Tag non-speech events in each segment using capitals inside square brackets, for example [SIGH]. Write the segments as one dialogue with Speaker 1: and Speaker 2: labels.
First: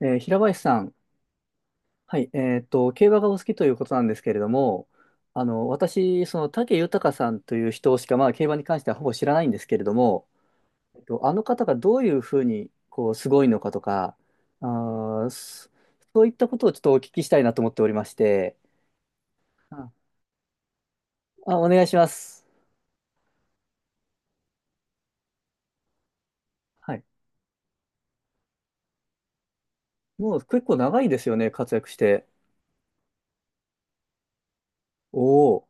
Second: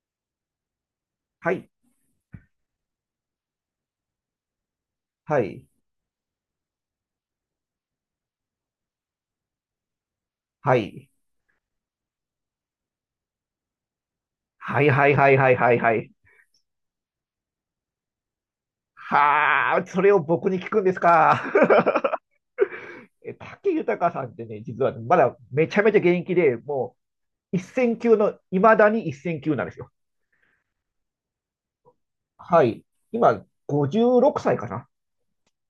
Speaker 1: 平林さん、
Speaker 2: はい、
Speaker 1: はい、競馬がお好きということなんですけれども、
Speaker 2: はい、
Speaker 1: 私、武豊さんという人しか、競馬に関してはほぼ知らないんですけれども、
Speaker 2: はい、
Speaker 1: あの方がどういうふうに、すごいのかとか、あ
Speaker 2: はい、はい、
Speaker 1: ー、
Speaker 2: はい、はい、
Speaker 1: そ
Speaker 2: はい、はい。
Speaker 1: そういったことをちょっとお聞きしたいなと思っておりまして、
Speaker 2: はあ、
Speaker 1: あ、
Speaker 2: それを僕に聞くんですか。
Speaker 1: あお願いしま
Speaker 2: [LAUGHS]
Speaker 1: す。
Speaker 2: 武豊さんってね、実はねまだめちゃめちゃ現役で、
Speaker 1: は
Speaker 2: も
Speaker 1: い。
Speaker 2: う一線級の、いまだに一線級なんですよ。
Speaker 1: もう結構長いですよね、活躍して。
Speaker 2: はい。今、56歳かな。
Speaker 1: おお、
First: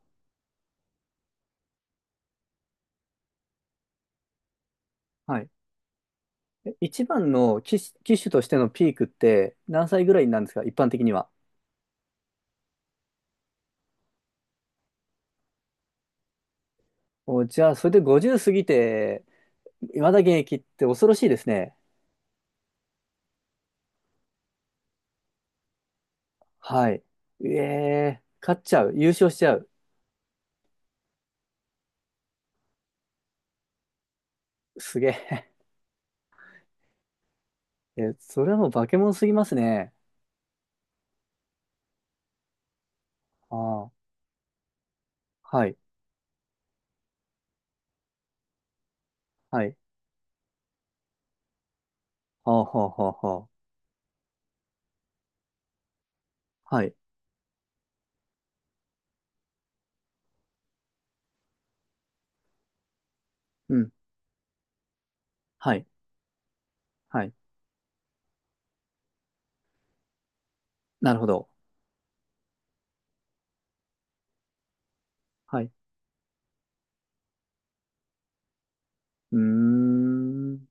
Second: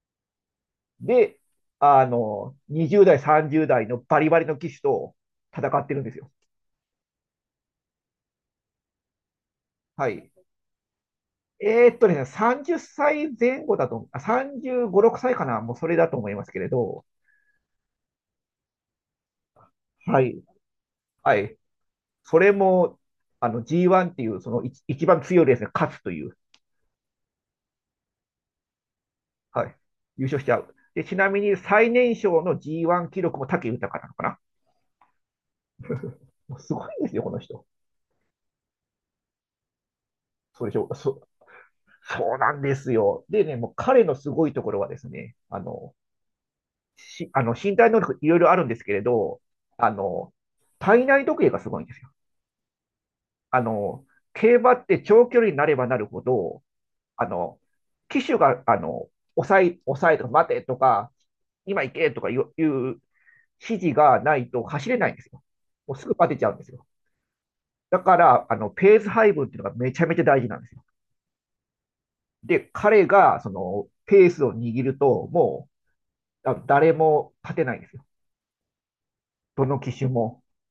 Speaker 2: で、20代、30代のバリバリの騎手と
Speaker 1: はい。
Speaker 2: 戦ってるんですよ。
Speaker 1: え一番の騎手、騎手としてのピークって何歳
Speaker 2: は
Speaker 1: ぐらい
Speaker 2: い。
Speaker 1: なんですか、一般的には。
Speaker 2: 30歳前後だと、35、6歳かな、もうそれだと思いますけれど、
Speaker 1: お、じゃあ、それで50過ぎて、まだ
Speaker 2: は
Speaker 1: 現
Speaker 2: い。
Speaker 1: 役って恐ろしい
Speaker 2: は
Speaker 1: です
Speaker 2: い。
Speaker 1: ね。
Speaker 2: それも、G1 っていうその一番強いレースに勝つという、
Speaker 1: はい。ええ勝っちゃう。優勝しちゃ
Speaker 2: は
Speaker 1: う。
Speaker 2: い、優勝しちゃう。で、ちなみに最年少の G1 記録も武豊なのかな。
Speaker 1: すげえ。
Speaker 2: もうすごいんですよ、この人。
Speaker 1: [LAUGHS] え、それはもう化け物すぎますね。
Speaker 2: そうでしょうそそうなんですよ。で
Speaker 1: あ
Speaker 2: ね、もう
Speaker 1: あ、は
Speaker 2: 彼のすごいところはですね、
Speaker 1: い、
Speaker 2: あの身体能力いろいろあるんですけれど、
Speaker 1: はい。
Speaker 2: あの、体内時計がすごいんですよ。
Speaker 1: はあ、はあ、はあ、は
Speaker 2: あの、競馬って長距離になればなるほど、
Speaker 1: あ。はい。
Speaker 2: あの、機種が、抑えとか、待てとか、今行けとかいう
Speaker 1: う
Speaker 2: 指
Speaker 1: ん。
Speaker 2: 示がないと走れないんですよ。
Speaker 1: はい、
Speaker 2: もうすぐバテちゃうんですよ。
Speaker 1: はい。
Speaker 2: だから、ペース配分っていうのがめちゃめちゃ大事なんですよ。
Speaker 1: なるほど。
Speaker 2: で、彼が、その、ペースを握ると、
Speaker 1: は
Speaker 2: も
Speaker 1: い。
Speaker 2: う、あの誰も勝てないんですよ。
Speaker 1: うー
Speaker 2: どの機種も。
Speaker 1: ん。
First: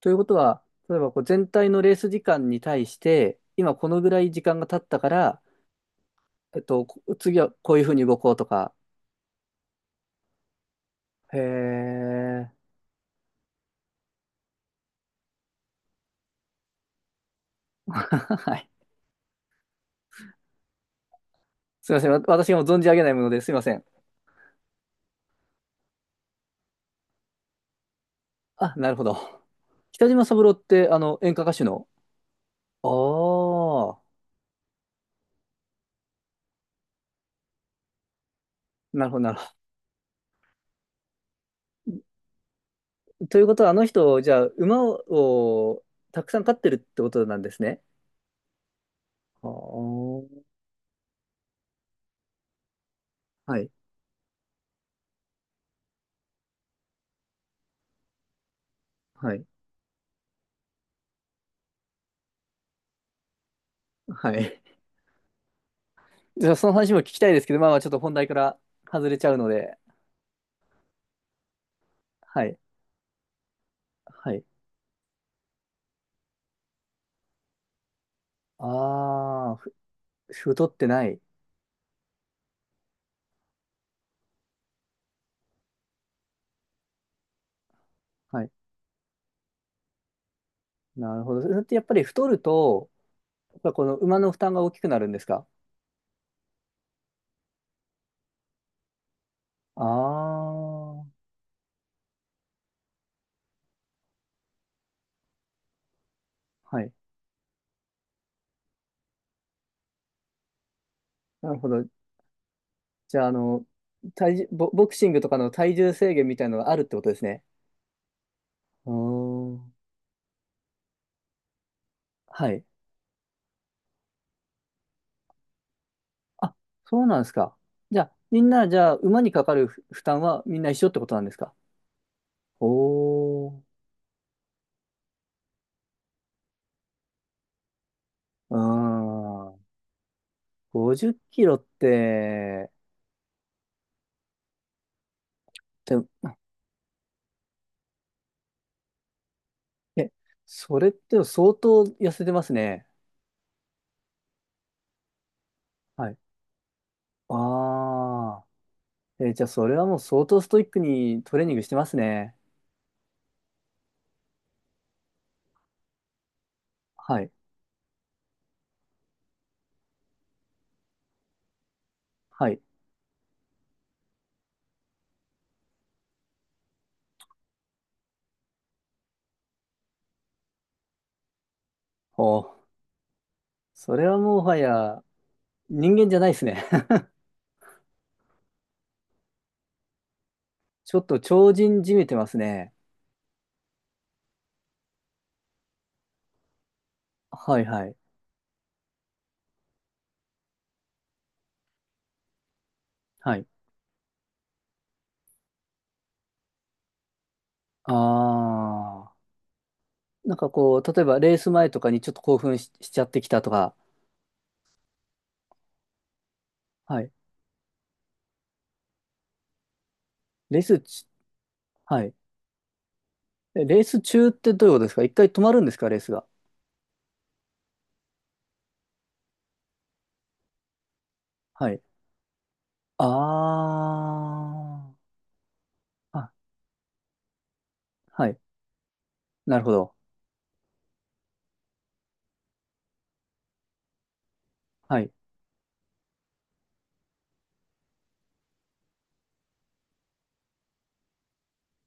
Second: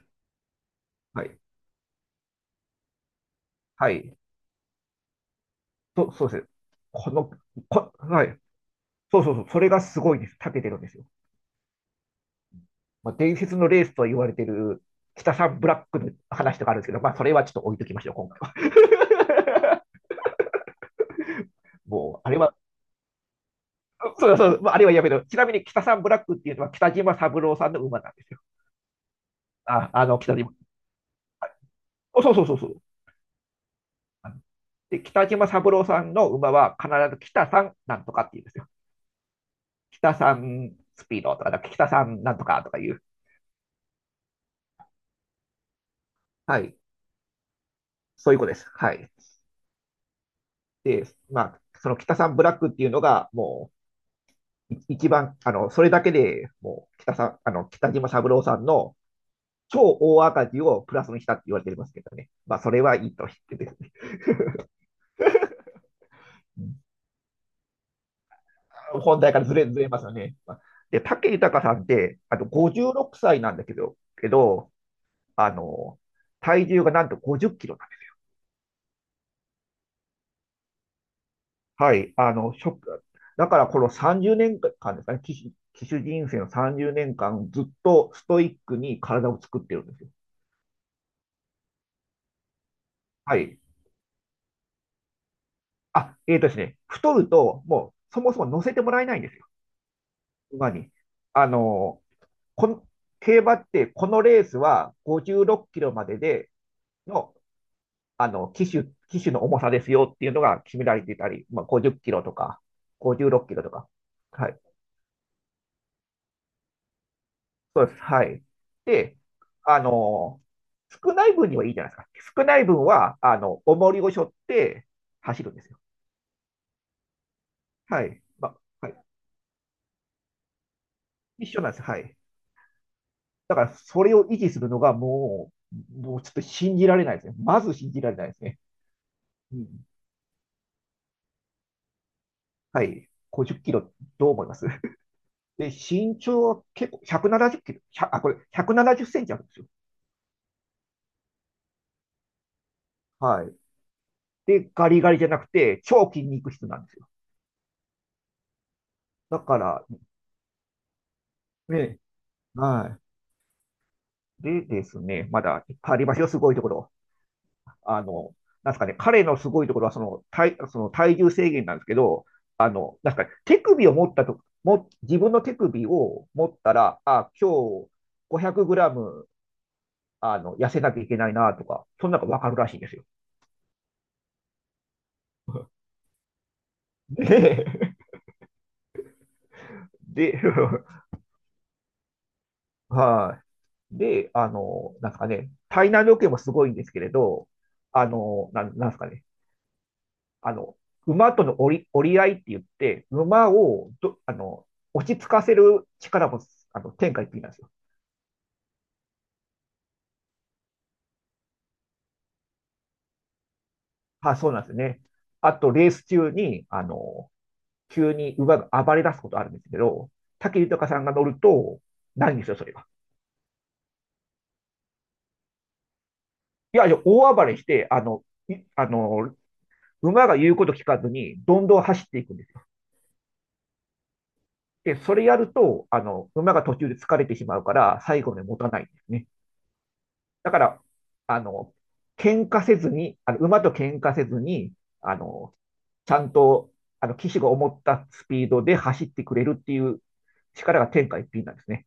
Speaker 1: ということは、例えばこ
Speaker 2: は
Speaker 1: う
Speaker 2: い。
Speaker 1: 全体のレース時間に対して、今こ
Speaker 2: は
Speaker 1: のぐ
Speaker 2: い。
Speaker 1: らい時間が経ったから、
Speaker 2: そうです。
Speaker 1: こ
Speaker 2: この、
Speaker 1: 次はこういうふ
Speaker 2: こ、
Speaker 1: うに動
Speaker 2: は
Speaker 1: こう
Speaker 2: い。
Speaker 1: とか。
Speaker 2: そうそうそう。それがすごいです。長けてるんですよ。
Speaker 1: へえ。
Speaker 2: まあ、伝説のレースと言われている北さんブラックの話とかあるんですけど、まあ、それはちょっと置いときましょう、今
Speaker 1: [LAUGHS]
Speaker 2: 回
Speaker 1: はい。
Speaker 2: は。[LAUGHS]
Speaker 1: すいません。
Speaker 2: も
Speaker 1: わ
Speaker 2: う、あれ
Speaker 1: 私
Speaker 2: は、
Speaker 1: がもう存じ上げないものですいません。
Speaker 2: そうそう、まあ、あれはやめろ。ちなみに北さんブラックっていうのは北島三郎さんの馬なんですよ。
Speaker 1: あ、なるほど。北島
Speaker 2: 北
Speaker 1: 三郎
Speaker 2: 島。
Speaker 1: って、演歌歌手の。
Speaker 2: おそうそうそうそう。
Speaker 1: あ
Speaker 2: で、北島三郎さんの馬は必ず北さんなんとかって言うんですよ。
Speaker 1: あ、なるほど、なるほ
Speaker 2: 北さんスピードとか、北さんなんとかとかいう。
Speaker 1: ど。ということは、あの人、じゃあ、馬をたくさん飼っ
Speaker 2: は
Speaker 1: てる
Speaker 2: い。
Speaker 1: ってことなんですね。
Speaker 2: そういうことです。はい。
Speaker 1: ああ、
Speaker 2: で、まあ、その北さんブラックっていうのが、
Speaker 1: はい、
Speaker 2: もう、一番、それだけでもう北さん、北島三郎さんの
Speaker 1: はい、
Speaker 2: 超大赤字をプラスにしたって言われてますけどね。まあ、それはいいとしてですね。
Speaker 1: はい。じゃあ、
Speaker 2: [LAUGHS] う
Speaker 1: その
Speaker 2: ん。
Speaker 1: 話も聞きたいですけど、まあまあ、ちょっと本題から外れ
Speaker 2: 本
Speaker 1: ちゃ
Speaker 2: 題
Speaker 1: う
Speaker 2: から
Speaker 1: の
Speaker 2: ずれ、
Speaker 1: で。
Speaker 2: ずれますよね。まあで、武豊さんって、あ
Speaker 1: は
Speaker 2: と
Speaker 1: い、
Speaker 2: 56歳なんだけど、
Speaker 1: はい。
Speaker 2: あの、体重がなんと50キロだね。
Speaker 1: ああ、ふ太ってない。
Speaker 2: はい。あの、ショック。だからこの30年間ですかね、騎手人生の30年間ずっとスト
Speaker 1: は
Speaker 2: イ
Speaker 1: い、
Speaker 2: ックに体を作ってるんですよ。
Speaker 1: なるほど。それってやっぱり太ると、
Speaker 2: はい。
Speaker 1: やっぱこの馬の負担が大きくなるんですか？
Speaker 2: あ、えーとですね、太ると、もうそもそも乗せてもらえないんですよ、
Speaker 1: あ
Speaker 2: 馬に。
Speaker 1: あー、
Speaker 2: あのーこん競馬って、このレースは56キロまでで
Speaker 1: はい。
Speaker 2: の、騎手の重さですよっていうのが決められていたり、
Speaker 1: なる
Speaker 2: まあ、
Speaker 1: ほど。
Speaker 2: 50キロとか、
Speaker 1: じゃ
Speaker 2: 56
Speaker 1: あ、
Speaker 2: キロとか。
Speaker 1: 体重、
Speaker 2: はい。
Speaker 1: ボ、ボクシングとかの体重制限みたいなのがあるってことですね。
Speaker 2: そうです。はい。
Speaker 1: お
Speaker 2: で、
Speaker 1: ー
Speaker 2: あのー少ない分にはいいじゃないですか。少
Speaker 1: は
Speaker 2: ない
Speaker 1: い。
Speaker 2: 分は、重りを背負って走るんですよ。
Speaker 1: あ、そうなんですか。じゃ
Speaker 2: は
Speaker 1: あ、
Speaker 2: い。
Speaker 1: みん
Speaker 2: まあ、
Speaker 1: な、じゃ
Speaker 2: は
Speaker 1: あ、
Speaker 2: い。
Speaker 1: 馬にかかる負負担はみんな一緒ってことなんです
Speaker 2: 一
Speaker 1: か。
Speaker 2: 緒なんですはい。
Speaker 1: お
Speaker 2: だから
Speaker 1: ー。
Speaker 2: それを維持するのがもう、もうちょっと信じられないですね。まず信じられないです
Speaker 1: うー
Speaker 2: ね。う
Speaker 1: ん。
Speaker 2: ん、
Speaker 1: 50キロって、
Speaker 2: はい。50キロ、どう思いますで、
Speaker 1: で
Speaker 2: 身
Speaker 1: も、
Speaker 2: 長は結構170キロ、あ、これ170センチあるんですよ。
Speaker 1: え、それって相当痩せてますね。
Speaker 2: はい。で、ガリガリじゃなくて、
Speaker 1: は
Speaker 2: 超
Speaker 1: い。
Speaker 2: 筋肉質なんですよ。
Speaker 1: ああ。え、
Speaker 2: だ
Speaker 1: じゃあ、
Speaker 2: か
Speaker 1: それ
Speaker 2: ら、
Speaker 1: はもう相当ストイックにトレーニングしてます
Speaker 2: ね、
Speaker 1: ね。
Speaker 2: はい。でですね、まだいっぱいありますよ、すごいところ。
Speaker 1: はい。
Speaker 2: あの、なんですかね、彼のすごいところはその体、その体重制限なんですけど、
Speaker 1: はい。
Speaker 2: なんですかね、手首を持ったと、も、自分の手首を持ったら、あ、今日500グラム、痩せなきゃいけないなとか、そんなのが
Speaker 1: お
Speaker 2: わかる
Speaker 1: ー。
Speaker 2: らしいんですよ。
Speaker 1: それはもはや、人間じゃないですね。
Speaker 2: [LAUGHS] で、で、
Speaker 1: [LAUGHS] ち
Speaker 2: [LAUGHS]
Speaker 1: ょっと超人じみてますね。
Speaker 2: はい。で、なんですかね、体内時計もすごいんですけれど、
Speaker 1: はいはい。
Speaker 2: なんですかね、あの、馬との折り、折り合いって言って、
Speaker 1: はい。
Speaker 2: 馬をど、あの、落ち着かせる力も、天下一品なんですよ。
Speaker 1: ああ。なんかこう、例えばレース前とかにちょっと興奮し、しちゃってきたとか。
Speaker 2: あ、そうなんですね。あと、レース中に、
Speaker 1: はい。
Speaker 2: 急に馬が暴れ出すことあるんですけど、
Speaker 1: レ
Speaker 2: 武
Speaker 1: ース
Speaker 2: 豊さん
Speaker 1: ち、
Speaker 2: が乗ると、
Speaker 1: はい。
Speaker 2: ないんですよ、それが。
Speaker 1: えレース中ってどういうことですか？一回止まるんですか？レースが。
Speaker 2: いや、いや大暴れして、あの、いあの、馬が言うこと聞かずに、どん
Speaker 1: は
Speaker 2: ど
Speaker 1: い。
Speaker 2: ん走っていくんですよ。
Speaker 1: あ
Speaker 2: で、それやると、
Speaker 1: あ。あ、
Speaker 2: 馬が途中で疲れてしまうから、最
Speaker 1: は
Speaker 2: 後ま
Speaker 1: い。
Speaker 2: で持たないんですね。
Speaker 1: なるほど。
Speaker 2: だから、あの、喧嘩せずに、あの、馬と喧嘩せずに、
Speaker 1: はい。
Speaker 2: あの、ちゃんと、騎手が思ったスピードで走ってくれるっていう力が天下一品なんですね。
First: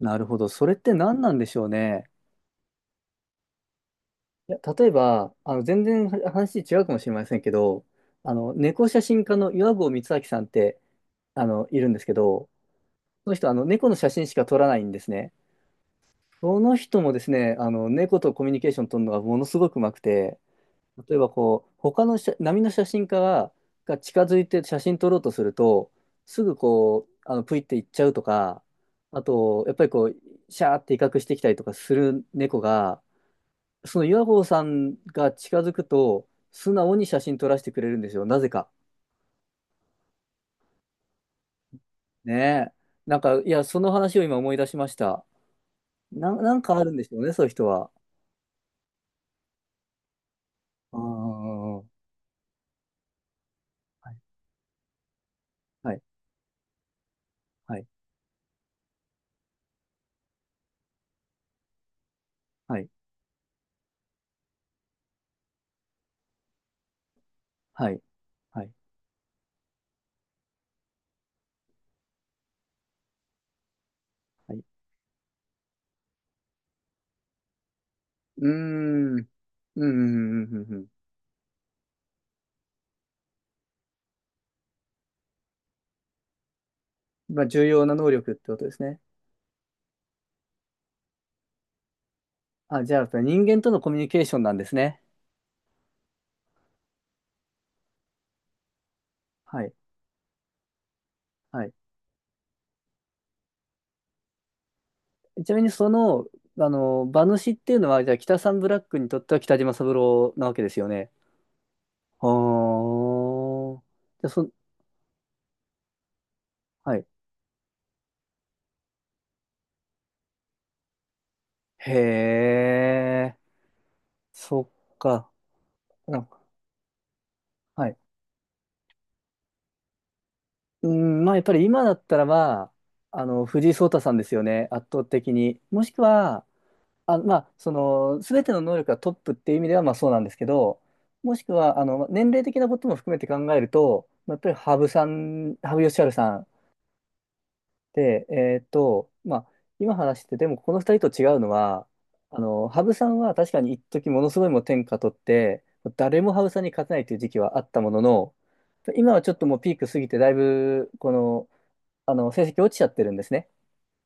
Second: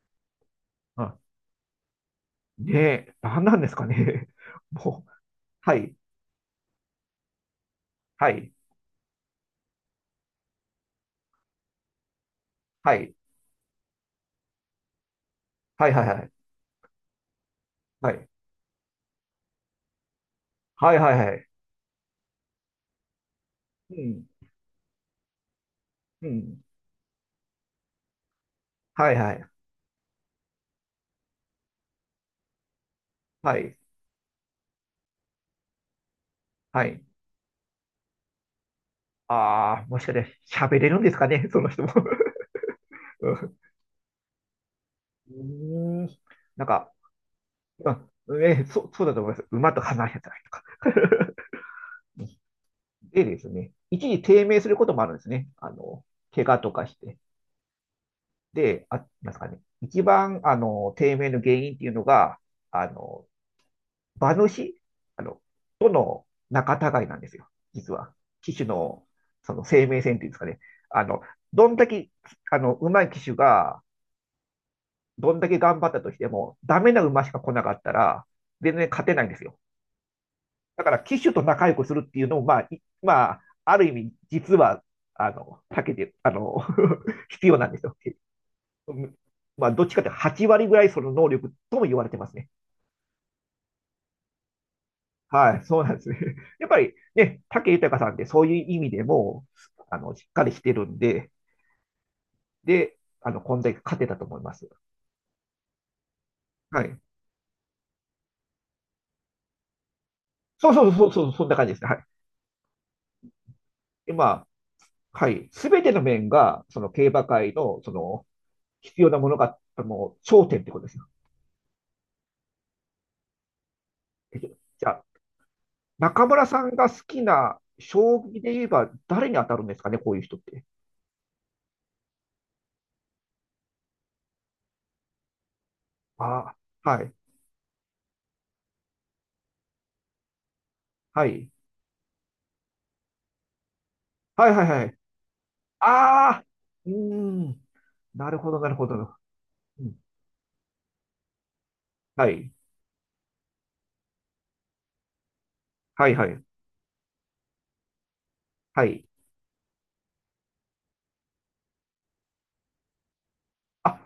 Speaker 1: なるほど。それって
Speaker 2: うん。
Speaker 1: 何なんでしょうね。
Speaker 2: で、何なんですかね。
Speaker 1: いや、
Speaker 2: [LAUGHS]
Speaker 1: 例え
Speaker 2: もう、
Speaker 1: ば、
Speaker 2: は
Speaker 1: 全
Speaker 2: い、
Speaker 1: 然話違うかもしれませんけど、
Speaker 2: はい、
Speaker 1: 猫写真家の岩合光昭さんって、いるんですけど、
Speaker 2: はい、
Speaker 1: その人、猫の写真しか撮らないんですね。
Speaker 2: はい、はい、はい、
Speaker 1: その人もですね、
Speaker 2: は
Speaker 1: 猫とコミュニケーション取るのがものすごくうまくて、
Speaker 2: い、はい、は
Speaker 1: 例え
Speaker 2: い、
Speaker 1: ば
Speaker 2: はい、
Speaker 1: こう、他の写波の写真家が、
Speaker 2: う
Speaker 1: が近
Speaker 2: ん、
Speaker 1: づいて写真撮ろうとすると、
Speaker 2: う
Speaker 1: すぐ
Speaker 2: ん、
Speaker 1: こう、プイって行っちゃうとか、
Speaker 2: はい、
Speaker 1: あ
Speaker 2: はい、
Speaker 1: と、やっぱりこう、シャーって威嚇してきたりとかする猫が、
Speaker 2: はい、
Speaker 1: その岩合さんが近づくと、素
Speaker 2: は
Speaker 1: 直
Speaker 2: い。
Speaker 1: に写真撮らせてくれるんですよ、なぜか。
Speaker 2: ああ、もしかして喋れるんですかね、その人も。
Speaker 1: ねえ。なん
Speaker 2: [LAUGHS]
Speaker 1: か、い
Speaker 2: う
Speaker 1: や、その話を今思い出しました。
Speaker 2: ん、うーん。
Speaker 1: な、なん
Speaker 2: なん
Speaker 1: かある
Speaker 2: か、
Speaker 1: んでしょうね、そういう人は。
Speaker 2: あ、ね、そうだと思います。馬と離れたりとか。
Speaker 1: ああ、
Speaker 2: [LAUGHS]
Speaker 1: は
Speaker 2: でですね、一
Speaker 1: い、
Speaker 2: 時低迷することもあるんですね。
Speaker 1: はい、
Speaker 2: 怪我とかして。
Speaker 1: はい、
Speaker 2: で、なんですかね、一番、低迷の原因っていうのが、
Speaker 1: は
Speaker 2: あ
Speaker 1: い、
Speaker 2: の、馬主、あの、との仲違いなんですよ。
Speaker 1: は
Speaker 2: 実
Speaker 1: い、
Speaker 2: は。騎
Speaker 1: は
Speaker 2: 手
Speaker 1: い。
Speaker 2: の、その生命線っていうんですかね。あの、どんだけ、上手い騎手が、
Speaker 1: はい
Speaker 2: どんだけ頑張ったとしても、ダメな馬しか来なかったら、
Speaker 1: うー
Speaker 2: 全然勝て
Speaker 1: ん、う
Speaker 2: ない
Speaker 1: ん、
Speaker 2: んですよ。
Speaker 1: うん、うん、うん。う
Speaker 2: だ
Speaker 1: ん
Speaker 2: から機種と仲良くするっていうのも、まあ、ある意味、実は、あの、避けて、あの、[LAUGHS]
Speaker 1: まあ、
Speaker 2: 必要
Speaker 1: 重
Speaker 2: なんで
Speaker 1: 要
Speaker 2: す
Speaker 1: な
Speaker 2: よ。
Speaker 1: 能力ってことですね。
Speaker 2: まあ、どっちかって8割ぐらいその能力とも言われてますね。
Speaker 1: あ、じゃあ、人間とのコミュニケーションなんですね。
Speaker 2: はい、そうなんですね。[LAUGHS] やっぱりね、武豊さんってそういう意味でも、
Speaker 1: はい、
Speaker 2: しっかりしてるんで、
Speaker 1: はい。
Speaker 2: で、こんだけ勝てたと思います。
Speaker 1: ちなみに、
Speaker 2: はい。
Speaker 1: 馬主っていうのは、じゃあ、北サンブラックにとっては北島三郎なわけで
Speaker 2: そう
Speaker 1: すよ
Speaker 2: そうそ
Speaker 1: ね。
Speaker 2: うそう、そんな感じですね。はい。
Speaker 1: ああ、
Speaker 2: で、ま
Speaker 1: じゃあ、
Speaker 2: あ、
Speaker 1: そ、
Speaker 2: はい。すべての面が、その
Speaker 1: はい。
Speaker 2: 競馬界の、その、必要なものが、頂点ってことですよ。
Speaker 1: へえ、そ
Speaker 2: じゃ
Speaker 1: っ
Speaker 2: あ、
Speaker 1: か。う
Speaker 2: 中
Speaker 1: ん
Speaker 2: 村さんが好きな
Speaker 1: はい
Speaker 2: 将棋で言えば誰に当たるんですかね、こういう人って。
Speaker 1: うん、まあやっぱり今だったらまあの、藤井聡太さんですよね、圧倒的に。もしくは、
Speaker 2: ああ、はい、
Speaker 1: あ、すべての能力がトップっていう意味ではまあそうなんですけど、
Speaker 2: は
Speaker 1: もし
Speaker 2: い、
Speaker 1: くは、年齢的なことも含めて考えると、まあやっぱ
Speaker 2: は
Speaker 1: り
Speaker 2: い、はい、
Speaker 1: 羽
Speaker 2: は
Speaker 1: 生
Speaker 2: い。
Speaker 1: さん、羽生善治
Speaker 2: あ
Speaker 1: さ
Speaker 2: あ、
Speaker 1: ん
Speaker 2: うーん、
Speaker 1: で、
Speaker 2: なるほど、なるほど。
Speaker 1: まあ、
Speaker 2: う
Speaker 1: 今
Speaker 2: ん
Speaker 1: 話してて、でもこの二人と違うのは、
Speaker 2: はい、
Speaker 1: 羽生さんは確かに一時ものすごいもう天下取って、
Speaker 2: はい、
Speaker 1: 誰
Speaker 2: は
Speaker 1: も
Speaker 2: い、
Speaker 1: 羽生さんに勝てないという時期はあったものの、
Speaker 2: はい。
Speaker 1: 今はちょっともうピーク過ぎて、だいぶ、この、あの、成績落ちちゃってるんですね。
Speaker 2: あ、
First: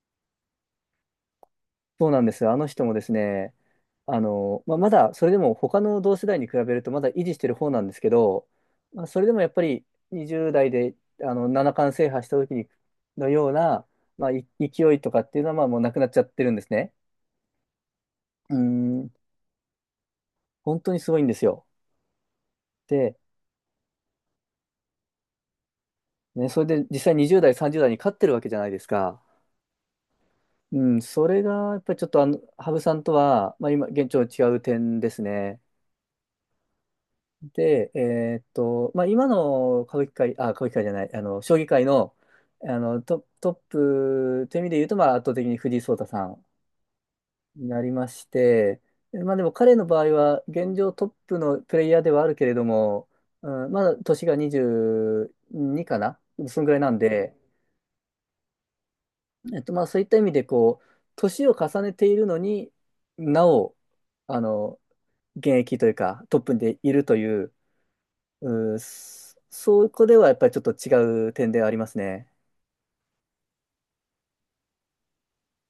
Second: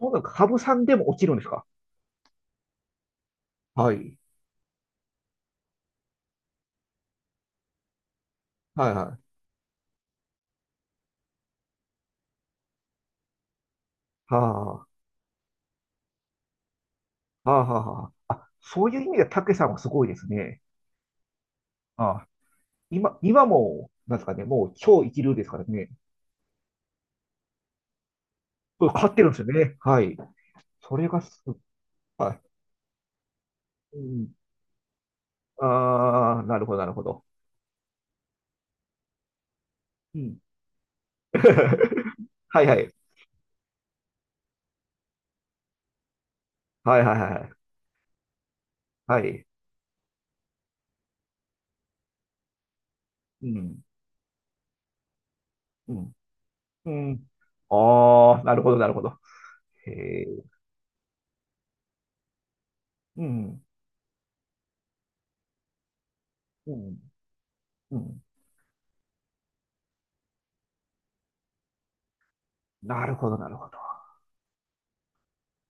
Speaker 2: そうなんか、羽生さんでも落ちるんですか。
Speaker 1: そうなんですよ。あの人もですね、
Speaker 2: はい、
Speaker 1: まあ、まだ、それでも他の同世代に比べるとまだ維持してる方なんですけど、
Speaker 2: はい、
Speaker 1: まあ、
Speaker 2: は
Speaker 1: それで
Speaker 2: い。
Speaker 1: もやっぱり20代で、七冠制覇した時にのような、まあ、
Speaker 2: はあ、
Speaker 1: い
Speaker 2: は
Speaker 1: 勢いとかっていうのは、まあ、もうなくなっちゃってるんですね。
Speaker 2: あ、はあ。あ、
Speaker 1: うー
Speaker 2: そういう意
Speaker 1: ん、
Speaker 2: 味では、たけさんはすごいですね。
Speaker 1: 本当にすごいんですよ。
Speaker 2: ああ、
Speaker 1: で、
Speaker 2: 今、今も、なんですかね、もう超一流ですからね。
Speaker 1: ね、それで実際20代、30代に勝ってるわけじゃないで
Speaker 2: こ
Speaker 1: す
Speaker 2: れ勝っ
Speaker 1: か。
Speaker 2: てるんですよね。はい。
Speaker 1: う
Speaker 2: そ
Speaker 1: ん、
Speaker 2: れが
Speaker 1: それ
Speaker 2: す、
Speaker 1: が、やっぱりちょっと、
Speaker 2: はい。
Speaker 1: 羽生さんとは、まあ、今、
Speaker 2: う
Speaker 1: 現状
Speaker 2: ん。
Speaker 1: 違う点ですね。
Speaker 2: ああ、なるほど、なるほど。
Speaker 1: で、まあ、今の歌舞伎
Speaker 2: う
Speaker 1: 界、
Speaker 2: ん。
Speaker 1: あ、歌舞伎界じゃない、将棋界の、
Speaker 2: [LAUGHS] はいはい。
Speaker 1: ト、トップという意味で言うと、まあ、圧倒的に藤井聡太さん
Speaker 2: はいはいはいはい。
Speaker 1: になりまして、
Speaker 2: は
Speaker 1: まあ、で
Speaker 2: い。
Speaker 1: も彼の場合は、現状トップのプレイヤーではあるけれども、
Speaker 2: う
Speaker 1: うん、ま
Speaker 2: ん。
Speaker 1: だ年が22
Speaker 2: う
Speaker 1: か
Speaker 2: ん。
Speaker 1: な、そのぐらい
Speaker 2: う
Speaker 1: なん
Speaker 2: ん。
Speaker 1: で、
Speaker 2: ああ、なるほど、なるほど。
Speaker 1: まあ、
Speaker 2: へ
Speaker 1: そういった意
Speaker 2: え。
Speaker 1: 味で、こう、年を重ねているのに
Speaker 2: う
Speaker 1: な
Speaker 2: ん。
Speaker 1: お、あの、現役というか、トップ
Speaker 2: う
Speaker 1: でい
Speaker 2: ん。
Speaker 1: るという、
Speaker 2: うん。
Speaker 1: うん、そそこではやっぱりちょっと違う点ではありますね。
Speaker 2: なるほど、なるほど。